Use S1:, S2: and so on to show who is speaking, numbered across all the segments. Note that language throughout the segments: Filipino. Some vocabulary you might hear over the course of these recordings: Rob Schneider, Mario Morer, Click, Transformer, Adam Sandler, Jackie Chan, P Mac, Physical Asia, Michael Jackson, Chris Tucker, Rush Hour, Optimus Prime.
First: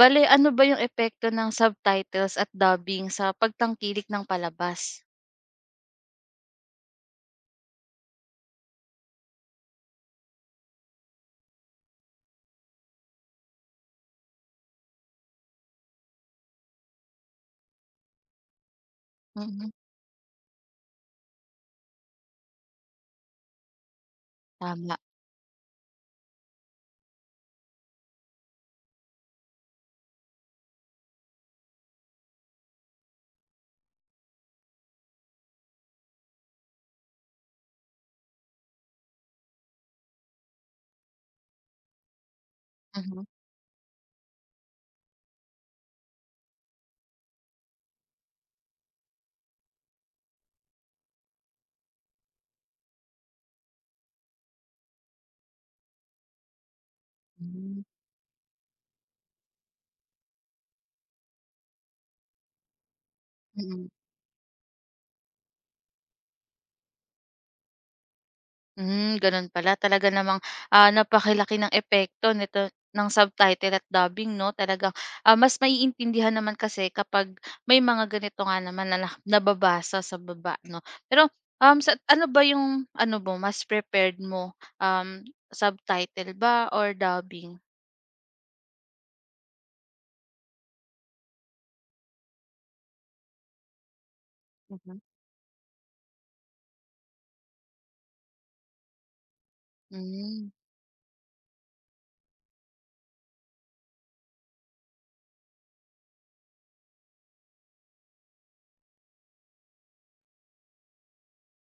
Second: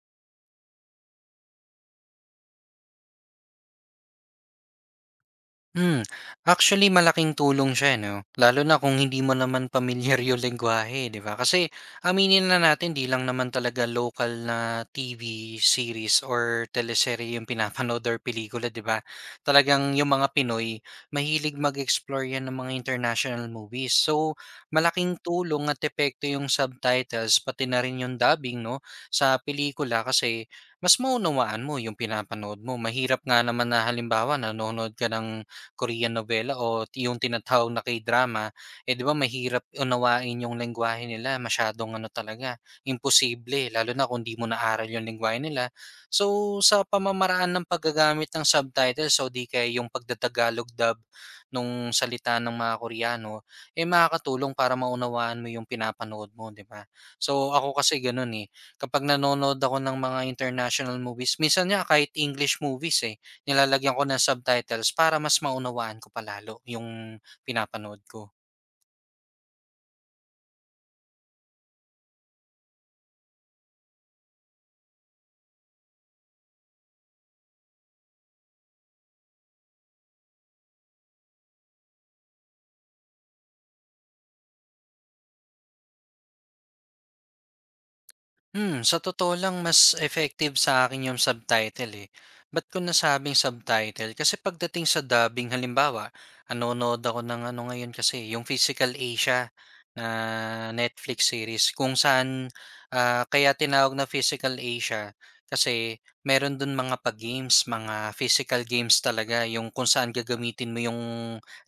S1: Bale, ano ba yung epekto ng subtitles at dubbing sa pagtangkilik ng palabas?
S2: Hmm, actually malaking tulong siya, eh, 'no? Lalo na kung hindi mo naman pamilyar yung lengguwahe, 'di ba? Kasi aminin na natin 'di lang naman talaga local na TV series or teleserye yung pinapanood or pelikula, 'di ba?
S1: Mm,
S2: Talagang yung mga Pinoy, mahilig mag-explore 'yan ng mga international movies. So,
S1: tama.
S2: malaking tulong at epekto yung subtitles pati na rin yung dubbing, 'no, sa pelikula kasi mas maunawaan mo yung pinapanood mo. Mahirap nga naman na halimbawa nanonood ka ng Korean novela o yung tinatawag na K-drama, eh, 'di ba mahirap unawain yung lengguwahe nila masyadong ano talaga,
S1: Mhm.
S2: imposible lalo na kung 'di mo naaral yung lengguwahe nila. So, sa pamamaraan ng paggagamit ng subtitles o 'di kaya yung pagta dub nung salita ng mga Koreano, eh, makakatulong para maunawaan mo yung pinapanood mo, 'di ba? So, ako
S1: Hmm,
S2: kasi gano'n, eh, kapag nanonood ako ng mga international movies minsan nga kahit English movies, eh,
S1: mm.
S2: nilalagyan ko ng subtitles para mas maunawaan ko palalo yung pinapanood ko.
S1: Hmm, gano'n pala. Talaga namang, napakilaki ng epekto nito ng subtitle at dubbing, 'no? Talagang, mas maiintindihan naman kasi kapag may mga ganito nga naman na na nababasa sa baba, 'no? Pero, sa ano ba yung ano mo, mas prepared mo, um, subtitle ba or dubbing?
S2: Sa totoo lang mas effective sa akin yung subtitle eh. Ba't ko nasabing subtitle? Kasi pagdating
S1: Mhm.
S2: sa dubbing halimbawa, nanonood ako ng ano ngayon kasi, yung Physical Asia na
S1: Hmm,
S2: Netflix series kung saan kaya tinawag na Physical Asia kasi meron dun mga pag-games, mga physical games talaga yung kung saan gagamitin mo yung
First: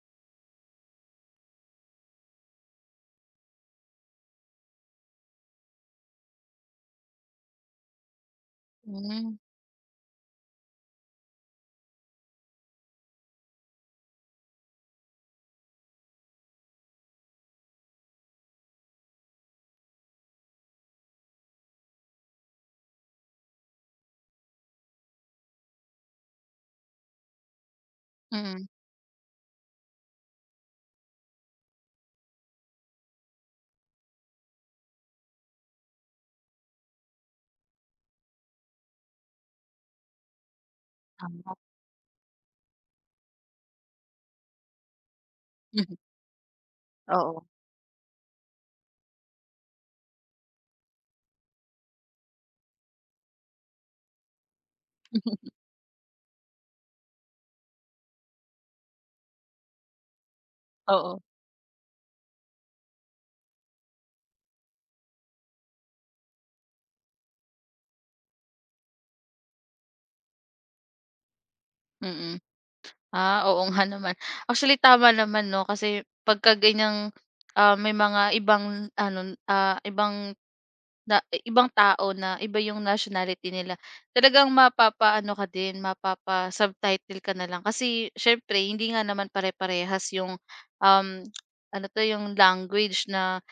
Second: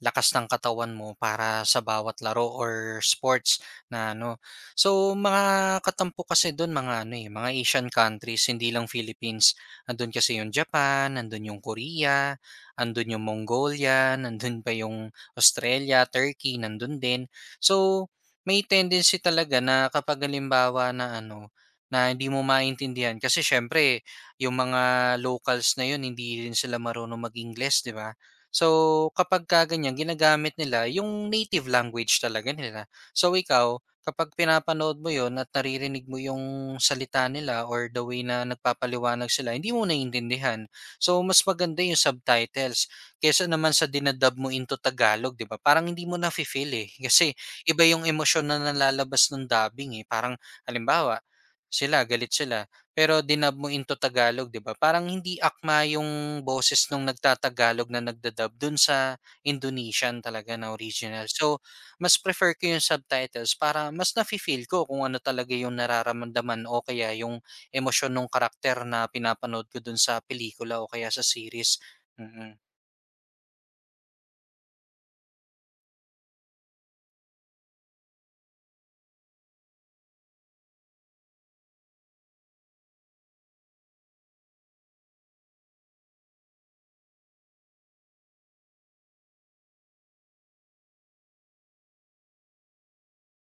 S2: lakas ng katawan mo para sa bawat laro or sports na ano. So, mga katampo kasi do'n mga ano, eh, mga Asian countries, hindi lang
S1: hmm,
S2: Philippines. Nando'n kasi yung Japan, nando'n yung Korea, ando'n yung Mongolia, nando'n pa yung Australia, Turkey, nando'n din. So, may tendency talaga na kapag halimbawa na ano, na hindi mo maintindihan kasi siyempre yung mga locals na 'yun hindi rin sila marunong mag English 'di ba?
S1: mm.
S2: So, kapag kapagka ganiyan ginagamit nila yung native language talaga nila. So, ikaw kapag pinapanood mo 'yun at naririnig mo yung salita nila or the way na nagpapaliwanag sila, hindi mo naiintindihan. So, mas
S1: Tama.
S2: maganda yung subtitles kaysa naman sa dinadub mo into Tagalog, 'di ba? Parang
S1: Mhm.
S2: hindi mo na feel eh. Kasi
S1: Oo.
S2: iba yung emosyon na nalalabas ng dubbing eh. Parang halimbawa, sila galit sila pero dinab mo into Tagalog, 'di ba? Parang hindi akma yung boses nung nagtatagalog na nagdadub dun sa Indonesian talaga na
S1: Oo.
S2: original. So, mas prefer ko yung subtitles para mas nafi-feel ko kung ano talaga yung nararamdaman o kaya yung emosyon ng karakter na pinapanood ko dun sa pelikula o kaya sa series.
S1: Mm.
S2: Mm,
S1: Ah, oo nga naman. Actually, tama naman, 'no, kasi pagka ganyang, may mga ibang ano, ah, ibang Na ibang tao na iba yung nationality nila, talagang mapapaano ka din, mapapa-subtitle ka na lang kasi siyempre hindi nga naman pare-parehas yung, um, ano 'to, yung language na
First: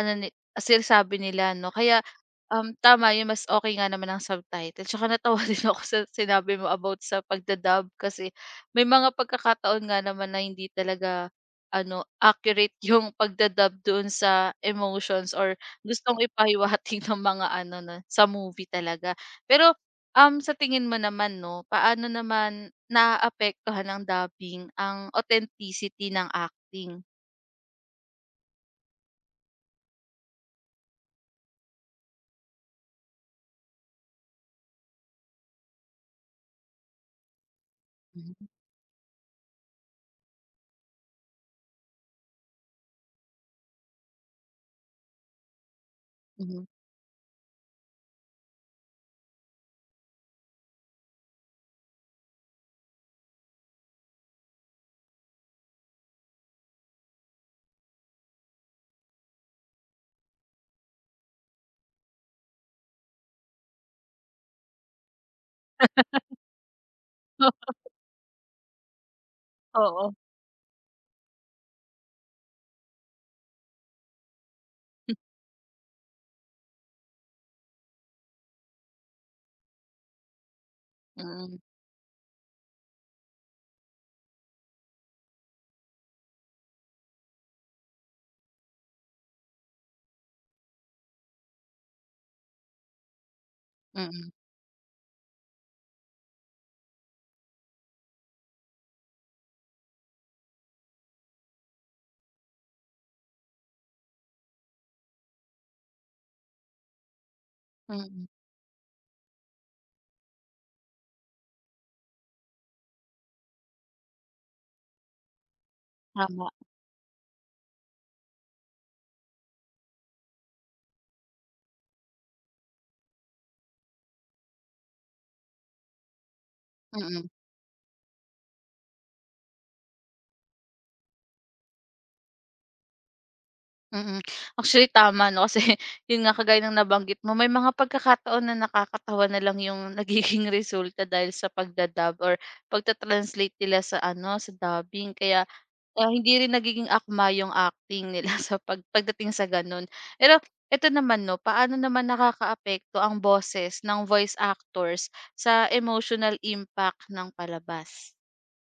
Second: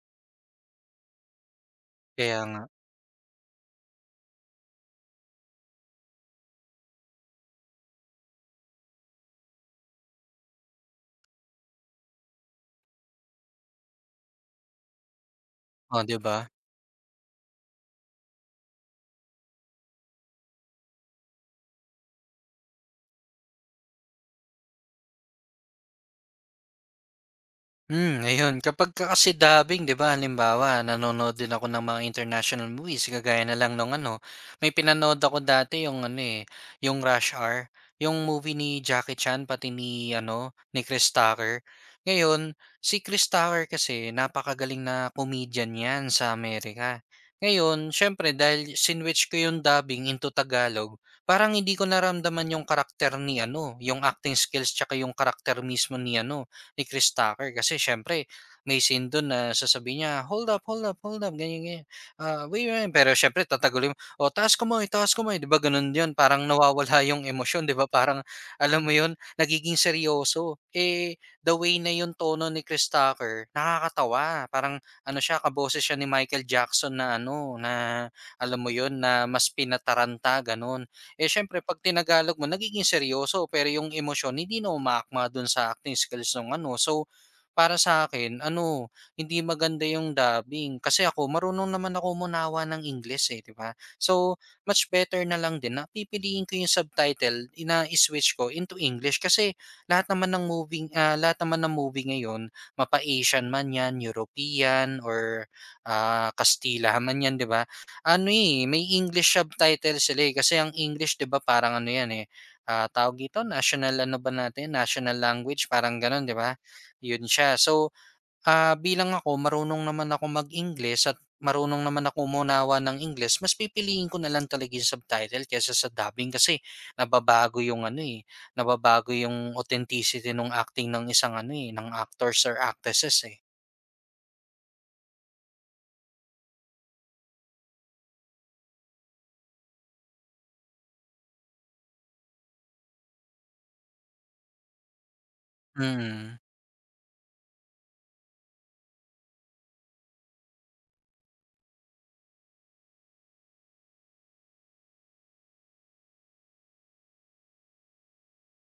S1: ano ni sinasabi nila, 'no. Kaya,
S2: kaya nga.
S1: tama yun, mas okay nga naman ang subtitle. Tsaka natawa din ako sa sinabi mo about sa pagda-dub kasi may mga pagkakataon nga naman na hindi talaga ano, accurate yung pagda-dub doon sa emotions or
S2: Oh, 'di
S1: Gustong
S2: ba?
S1: ipahiwatig ng mga ano na sa movie talaga. Pero, sa tingin mo naman, 'no, paano naman naaapektuhan ng dubbing ang authenticity ng acting?
S2: Ayun. Kapag ka kasi dubbing, 'di ba, halimbawa, nanonood din ako ng mga international movies, kagaya na lang nung ano, may pinanood ako dati yung ano, eh, yung Rush Hour, yung
S1: Mhm,
S2: movie ni Jackie Chan pati ni ano, ni Chris Tucker. Ngayon, si Chris Tucker kasi napakagaling na comedian 'yan sa
S1: mhm.
S2: Amerika. Ngayon, syempre dahil sinwitch ko yung dubbing into Tagalog, parang hindi ko naramdaman yung karakter ni ano, yung acting skills tsaka yung karakter mismo ni ano, ni Chris Tucker kasi siyempre may scene do'n na sasabihin niya, "Hold up, hold up, hold up," ganyan, ganyan, "Wait, wait," pero siyempre tatagulin mo, "O taas kamay, ko kamay," 'di ba gano'n 'yun, parang nawawala 'yung emosyon 'di ba, parang alam mo 'yun, nagiging
S1: Oo,
S2: seryoso. Eh, the way na 'yung tono ni Chris Tucker nakakatawa, parang ano siya, kaboses siya ni Michael Jackson na ano, na alam mo 'yun, na mas pinataranta gano'n. Eh,
S1: mm,
S2: siyempre 'pag tinagalog mo nagiging seryoso pero yung emosyon hindi na umaakma dun sa acting skills nung ano. So, para sa akin ano, hindi maganda yung dubbing kasi ako marunong naman ako umunawa ng English eh, 'di ba?
S1: mm,
S2: So, much better na lang din na pipiliin ko yung subtitle ina switch ko into English kasi lahat naman ng movie, lahat naman ng movie ngayon mapa-Asian man 'yan, European or, Kastila man 'yan, 'di ba?
S1: mm,
S2: Ano, eh, may English subtitle sila, eh, kasi ang English 'di ba parang ano 'yan, eh, tawag dito, national ano ba natin, national language parang gano'n 'di
S1: tama,
S2: ba? 'Yun siya. So, bilang ako marunong naman ako mag-English at marunong naman ako umunawa ng English, mas pipiliin ko na lang talaga 'yung subtitle kaysa sa dubbing kasi
S1: mm.
S2: nababago 'yung ano, eh, nababago 'yung authenticity ng acting ng isang ano, eh, ng actors or actresses, eh.
S1: Mm. Actually tama, 'no, kasi yun nga kagaya ng nabanggit mo may mga pagkakataon na nakakatawa na lang yung nagiging resulta dahil sa pagda-dub or pagta-translate nila sa ano, sa dubbing kaya, hindi
S2: Mm.
S1: rin nagiging akma yung acting nila sa pag pagdating sa gano'n. Pero eto naman, 'no, paano naman nakakaapekto ang boses ng voice actors sa emotional impact ng palabas?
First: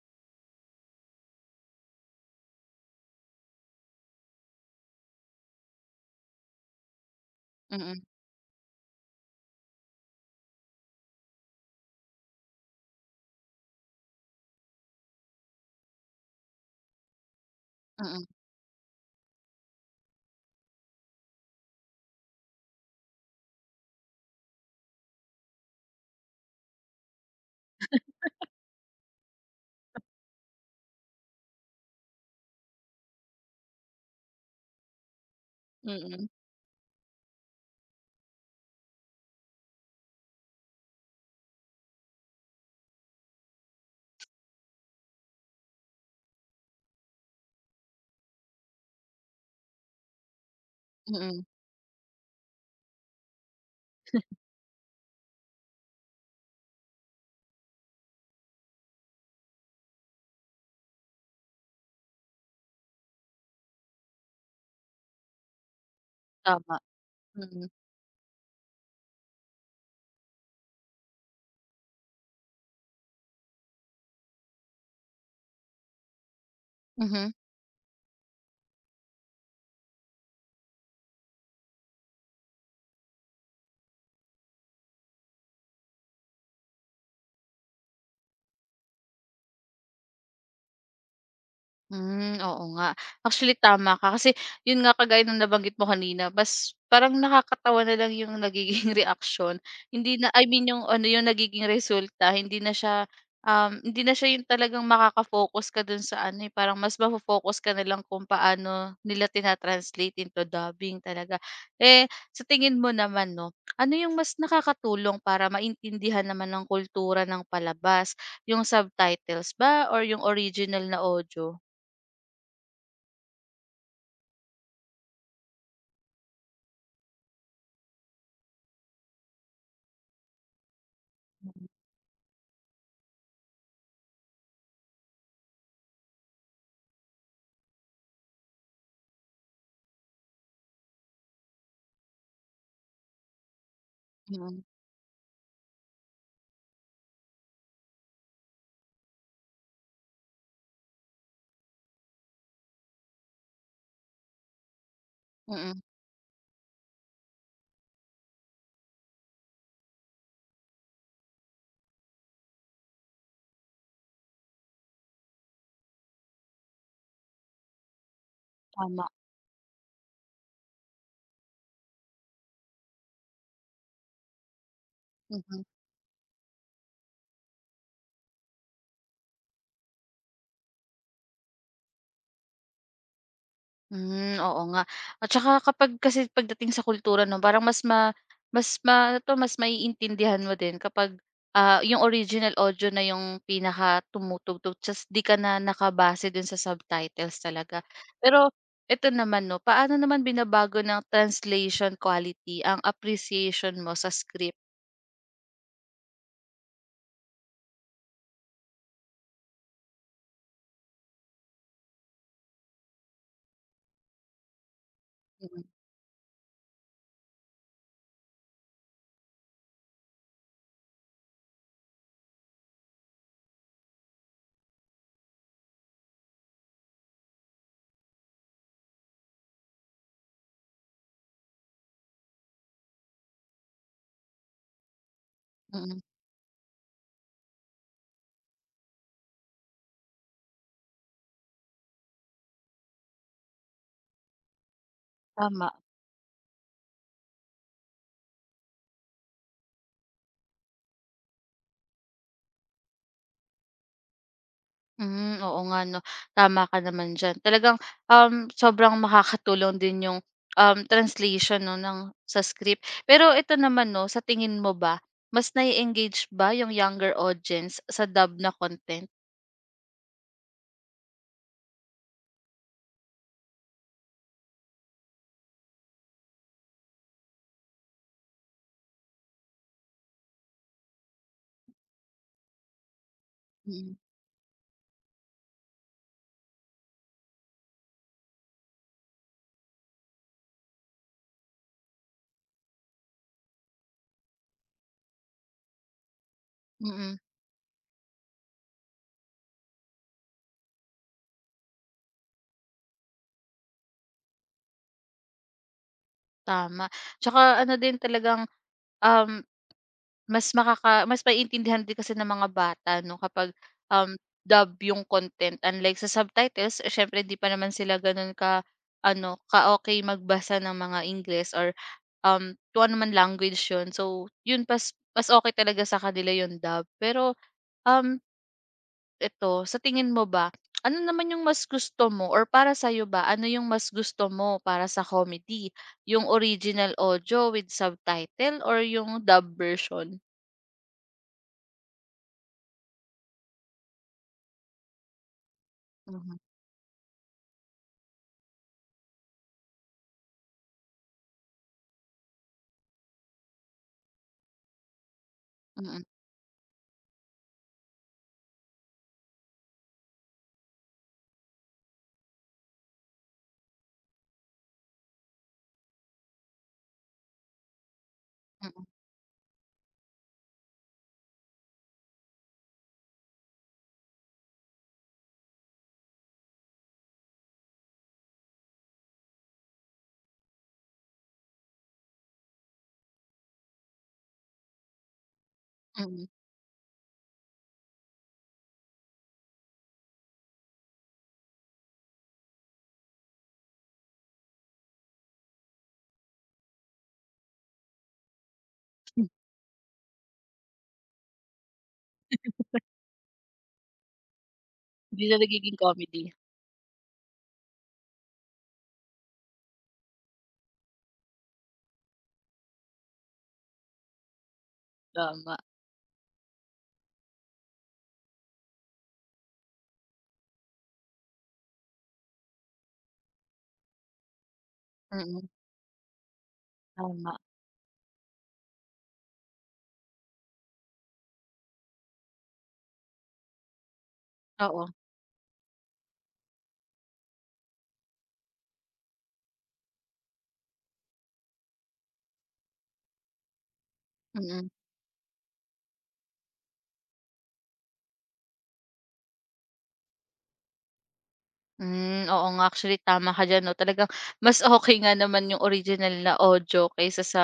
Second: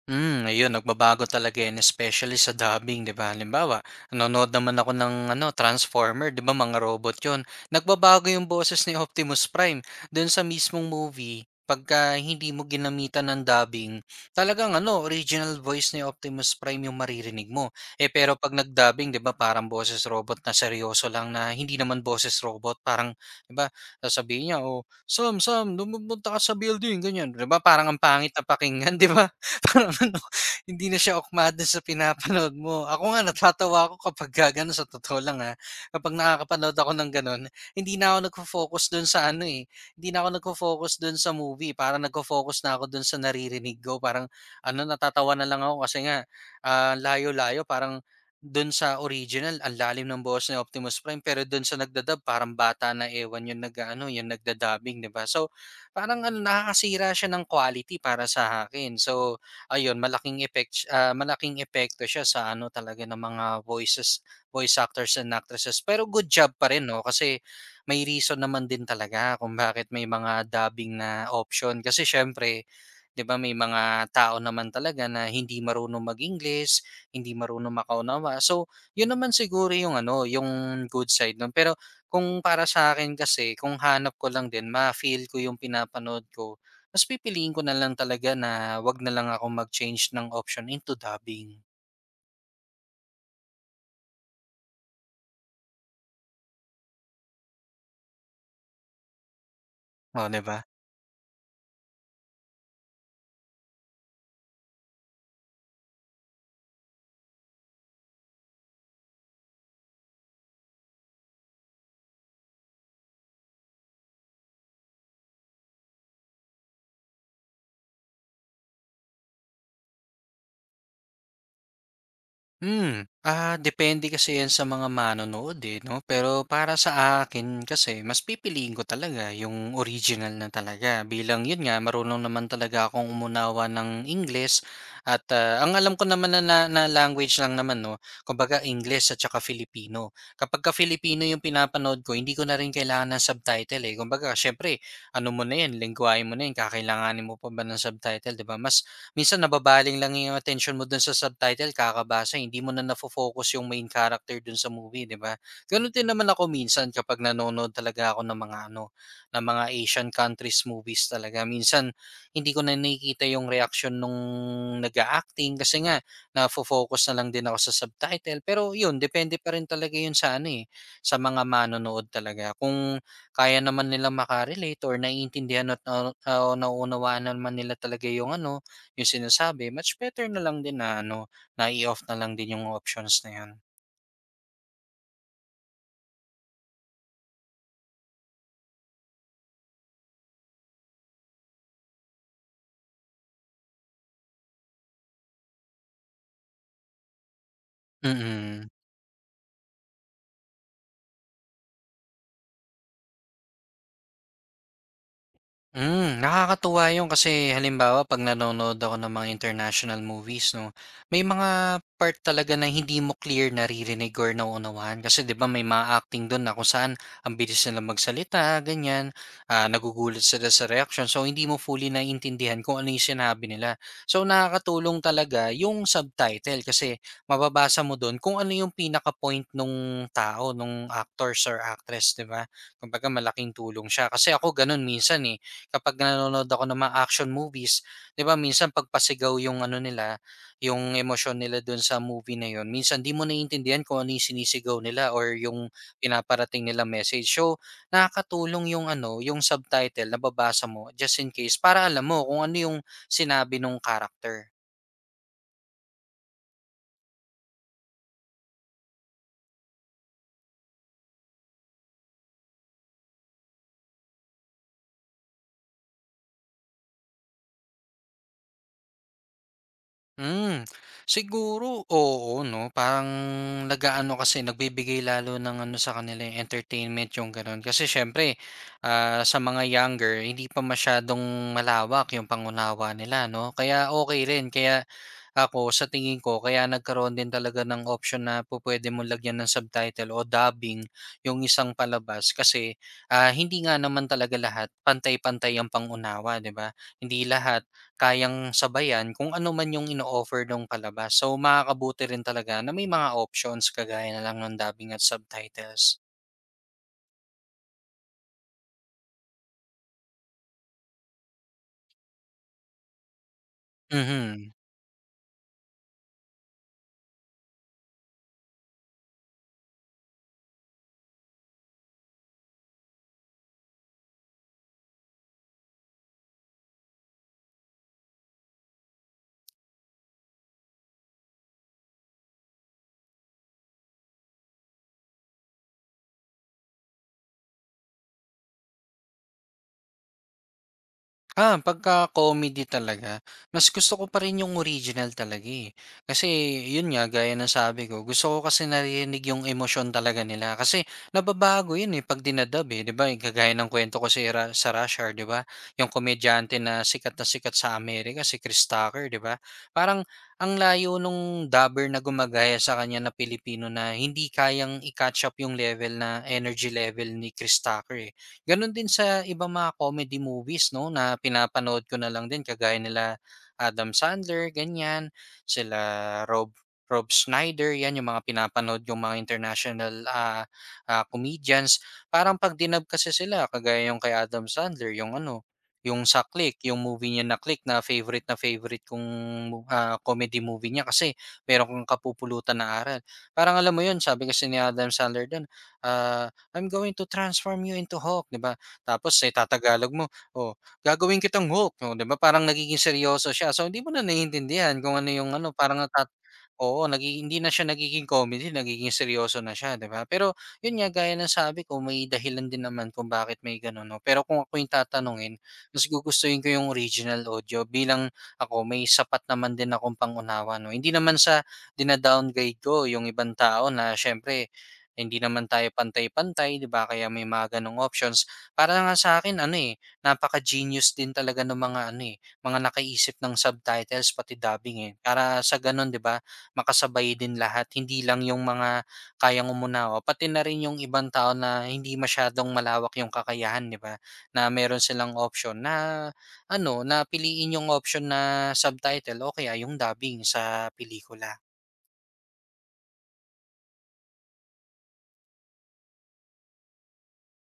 S2: Ayun nagbabago talaga yun especially sa dubbing 'di ba? Halimbawa, nanonood naman ako ng ano Transformer 'di ba mga robot 'yun.
S1: Mm,
S2: Nagbabago yung boses ni Optimus Prime dun sa mismong movie pagka hindi mo ginamitan ng dubbing. Talagang ano, original voice ni Optimus Prime yung maririnig mo. Eh
S1: mm,
S2: pero pag nag-dubbing 'di ba parang boses robot na seryoso lang na hindi naman boses robot parang 'di ba? Sasabihin niya, "Oh, Sam, Sam, lumumunta ka sa building." Ganyan 'di ba? Parang ang pangit na pakinggan 'di ba? Parang ano, hindi na siya ukma dun sa pinapanood mo. Ako nga natatawa ako kapagka gano'n sa totoo lang, kapag
S1: mm,
S2: nakakapanood ako ng gano'n, hindi na ako nagfo-focus dun sa ano, eh, hindi na ako nagfo-focus dun sa movie, parang nagfo-focus na ako dun sa naririnig ko. Parang ano, natatawa na lang ako kasi nga, layo-layo parang dun sa original ang lalim ng boses ni Optimus
S1: mm,
S2: Prime,
S1: mm.
S2: pero dun sa nagda-dub parang bata na ewan yung nag-aano, yung nagda 'di ba? So, parang ano, nakakasira siya ng quality para sa akin. So, ayun malaking effect si, malaking epekto siya sa ano talaga ng mga voices voice actors and actresses. Pero good job pa
S1: tama,
S2: rin 'no, kasi
S1: mm,
S2: may reason naman din talaga kung bakit may mga dubbing na option kasi siyempre 'di ba may mga tao naman talaga na hindi marunong mag-English,
S1: mhm.
S2: hindi marunong makaunawa. So, 'yun naman siguro yung ano, yung good side nun. Pero kung para sa akin kasi kung hanap ko lang din ma-feel ko yung pinapanood ko mas pipiliin ko na lang talaga na 'wag na lang ako mag-change ng option into dubbing,
S1: Hmm, oo nga. Actually tama ka kasi yun nga kagaya ng nabanggit mo kanina mas parang nakakatawa na lang yung nagiging reaksyon. Hindi
S2: oh,
S1: na
S2: 'di
S1: I
S2: ba?
S1: mean yung ano yung nagiging resulta hindi na siya, hindi na siya yung talagang makaka-focus ka dun sa ano, eh, parang mas mafo-focus ka na lang kung paano nila tina-translate into dubbing talaga. Eh, sa tingin mo naman, 'no, ano yung mas nakakatulong para maintindihan naman ang kultura ng palabas, yung subtitles ba or yung original na audio?
S2: Depende kasi 'yan sa mga manonood, eh, 'no? Pero para sa akin kasi mas pipiliin ko talaga yung original na talaga bilang yun nga marunong naman talaga akong umunawa ng English at, ang alam ko naman na na na language lang naman 'no, kumbaga English at saka Filipino. Kapagka Filipino yung pinapanood ko hindi ko na rin kailangan ng subtitle, eh. Kumbaga
S1: Mm,
S2: siyempre ano mo na 'yan, lengguwahe mo na 'yan, kakailanganin mo pa ba ng subtitle, 'di ba? Mas minsan nababaling lang yung attention mo dun sa subtitle kakabasa, hindi mo na nafo-focus yung main character dun sa movie, 'di ba?
S1: mm,
S2: Ganun din naman ako minsan kapag nanonood talaga ako ng mga ano, ng mga Asian countries movies talaga. Minsan hindi ko na nakikita yung reaction nung nag acting kasi nga nafo-focus na lang din ako sa subtitle. Pero yun,
S1: tama,
S2: depende pa rin talaga yun sa ano eh, sa mga manonood talaga. Kung kaya naman nila makarelate or
S1: Mhm. mm.
S2: naiintindihan at naunawaan naman nila talaga yung ano, yung sinasabi, much better na lang din na ano, na i-off na lang din yung options na yun.
S1: Hmm, oo nga at saka kapag kasi pagdating sa kultura, 'no, parang mas ma ano 'to, mas maiintindihan mo din kapag, yung original audio na yung pinakatumututok just 'di ka na nakabase dun sa subtitles talaga. Pero
S2: Mm.
S1: ito naman, 'no, paano naman binabago ng translation quality ang appreciation mo sa script?
S2: Nakakatuwa 'yun kasi halimbawa 'pag nanonood ako ng mga international movies 'no, may mga part talaga na hindi mo clear naririnig or nauunawaan kasi 'di ba may
S1: Mm,
S2: mga acting do'n na kung saan ang bilis nilang magsalita ganyan, nagugulat sila sa reaction so hindi mo fully naiintindihan kung ano 'yung sinabi nila. So nakakatulong talaga 'yung subtitle kasi mababasa mo do'n kung ano 'yung pinaka-point nung tao, nung actors or actress 'di ba? Kumbaga malaking tulong siya kasi ako gano'n minsan, eh kapag
S1: mm,
S2: nanonood ako ng mga action movies, 'di ba minsan pagpasigaw yung ano nila, yung emosyon nila dun sa movie na yun, minsan di mo naiintindihan kung ano yung sinisigaw nila or
S1: tama.
S2: yung pinaparating nila message. So, nakakatulong yung ano, yung subtitle na babasa mo just in case para alam mo kung ano yung sinabi ng character.
S1: Hmm, oo nga, 'no, tama ka naman diyan. Talagang, sobrang makakatulong din yung, translation, 'no, ng sa script. Pero ito naman, 'no, sa tingin mo ba, mas na engage ba yung younger audience sa dub na content?
S2: Hmm, siguro oo 'no, parang nag kasi nagbibigay lalo ng ano sa kanila, eh, entertainment yung gano'n. Kasi siyempre, sa mga younger hindi pa masyadong malawak yung pangunawa nila 'no, kaya
S1: Mm,
S2: okay rin. Kaya ako sa tingin ko kaya nagkaroon din talaga ng option na po pwede mo lagyan ng subtitle o dubbing yung isang palabas kasi, hindi nga naman talaga lahat pantay-pantay ang pangunawa, unawa 'di ba?
S1: mm,
S2: Hindi lahat kayang sabayan kung ano man yung ino-offer nung palabas. So, makakabuti rin talaga na may mga options kagaya na lang ng dubbing at subtitles.
S1: tama. Tsaka ano din talagang, um, mas makaka mas maiintindihan din kasi ng mga bata, 'no, kapag, um,
S2: Mhm.
S1: dub yung content unlike sa subtitles, eh, siyempre hindi pa naman sila gano'n ka ano, ka okay magbasa ng mga English or Um, kung ano man language 'yun. So, 'yun pas mas okay talaga sa kanila 'yung dub. Pero, um, eto, sa tingin mo ba, ano naman 'yung mas gusto mo or para sa'yo ba, ano 'yung mas gusto mo para sa comedy? 'Yung original audio with subtitle or 'yung dub version?
S2: Ah, pagka-comedy talaga, mas gusto ko pa rin yung original talaga, eh. Kasi
S1: Mhm,
S2: yun nga, gaya ng sabi ko, gusto ko kasi narinig yung emosyon talaga nila. Kasi nababago yun eh, pag dinadub eh, di ba? Eh, kagaya ng kwento ko si sa Rush Hour, di ba? Yung
S1: mm,
S2: komedyante na sikat sa Amerika, si Chris Tucker, di ba? Parang ang layo nung dubber na gumagaya sa kanya na Pilipino na hindi kayang i-catch up yung level na energy level ni Chris Tucker eh. Gano'n
S1: mm,
S2: din sa ibang mga comedy movies 'no, na pinapanood ko na lang din kagaya nila Adam Sandler, ganyan, sila Rob Rob Schneider, 'yan yung mga pinapanood yung mga international, comedians. Parang 'pag dinab kasi sila kagaya yung kay Adam Sandler, yung ano, yung sa
S1: mm.
S2: Click, yung movie niya na Click na favorite kong, comedy movie niya kasi meron kang kapupulutan na aral. Parang alam mo 'yun, sabi kasi ni Adam Sandler do'n, ah I'm going to transform you into Hulk, 'di ba? Tapos sa itatagalog mo, oh, gagawin kitang Hulk, oh, 'di ba? Parang nagiging seryoso siya. So hindi mo na naiintindihan kung ano
S1: Hindi
S2: yung
S1: na
S2: ano,
S1: nagiging
S2: parang
S1: comedy,
S2: oo, hindi na siya nagiging comedy, nagiging seryoso na siya, 'di ba? Pero yun nga gaya ng sabi ko, may dahilan din naman kung bakit may ganun, no? Pero kung ako yung tatanungin,
S1: tama.
S2: mas gugustuhin ko yung original audio bilang ako may sapat naman din akong pangunawa, no? Hindi naman sa dinadowngrade ko yung ibang tao na syempre hindi naman
S1: Mm,
S2: tayo pantay-pantay, 'di ba? Kaya may
S1: tama.
S2: mga gano'ng options. Para nga sa akin ano, eh, napaka-genius din talaga ng mga ano, eh, mga nakaisip ng subtitles pati dubbing,
S1: Oo,
S2: eh. Para sa gano'n, 'di ba, makasabay din lahat. Hindi lang yung mga kayang umunawa, pati na rin yung ibang tao na hindi masyadong malawak yung kakayahan, 'di ba? Na
S1: mm.
S2: meron silang option na ano, na piliin yung option na subtitle o kaya yung dubbing sa pelikula.
S1: Hmm, oo nga actually tama ka diyan, 'no, talagang mas okay nga naman yung original na audio kaysa sa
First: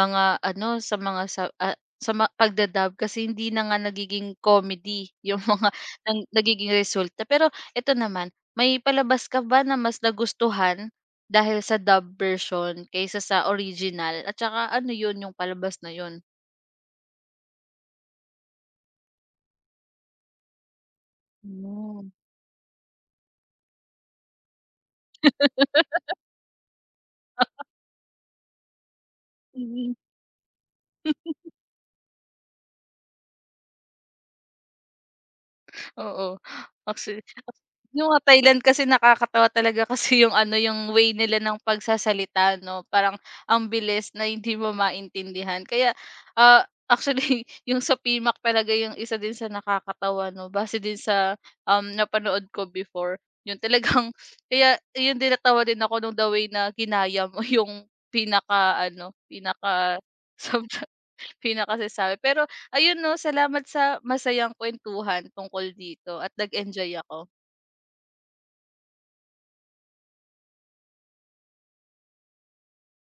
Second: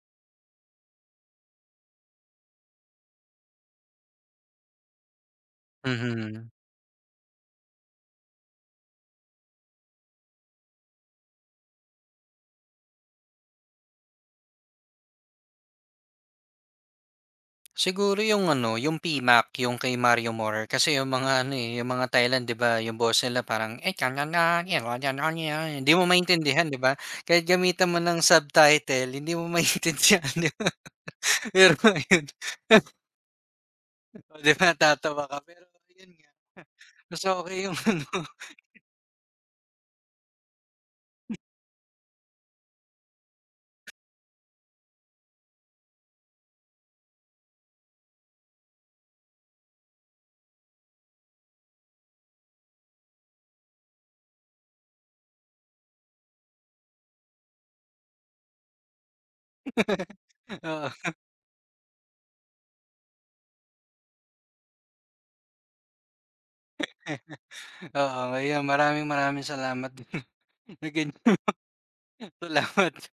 S1: mga ano, sa mga sa sa ma pagda-dub kasi hindi na nga nagiging comedy yung mga ang
S2: Mhm.
S1: nagiging resulta. Pero eto naman, may palabas ka ba na mas nagustuhan dahil sa dub version kaysa sa original at saka ano yun, yung palabas na yun?
S2: Siguro yung ano, yung P Mac yung kay Mario Morer. Kasi yung mga ano, eh, yung mga
S1: Hmm,
S2: Thailand 'di ba, yung boss nila parang, eh, kanana, hindi mo maintindihan 'di ba? Kahit gamitan mo ng subtitle hindi mo
S1: mm,
S2: maintindihan 'di ba? Pero ayun, oh, 'di ba tatawa ka pero yun nga,
S1: oo. Actually
S2: mas okay yung ano,
S1: Yung mga Thailand kasi nakakatawa talaga kasi yung ano, yung way nila ng pagsasalita, 'no, parang ang bilis na hindi mo maintindihan. Kaya, ah, actually yung sa PMAC talaga yung isa din sa nakakatawa, 'no, base din sa, napanood ko before. Yun talagang kaya yun din natawa din ako nung the way na ginaya mo yung pinaka-ano, pinaka
S2: oo.
S1: subject, pinakasasabi. Pero ayun, 'no, salamat sa masayang kuwentuhan tungkol dito at nag-enjoy ako.
S2: Oo, ayun maraming maraming salamat din na ganyan. Salamat.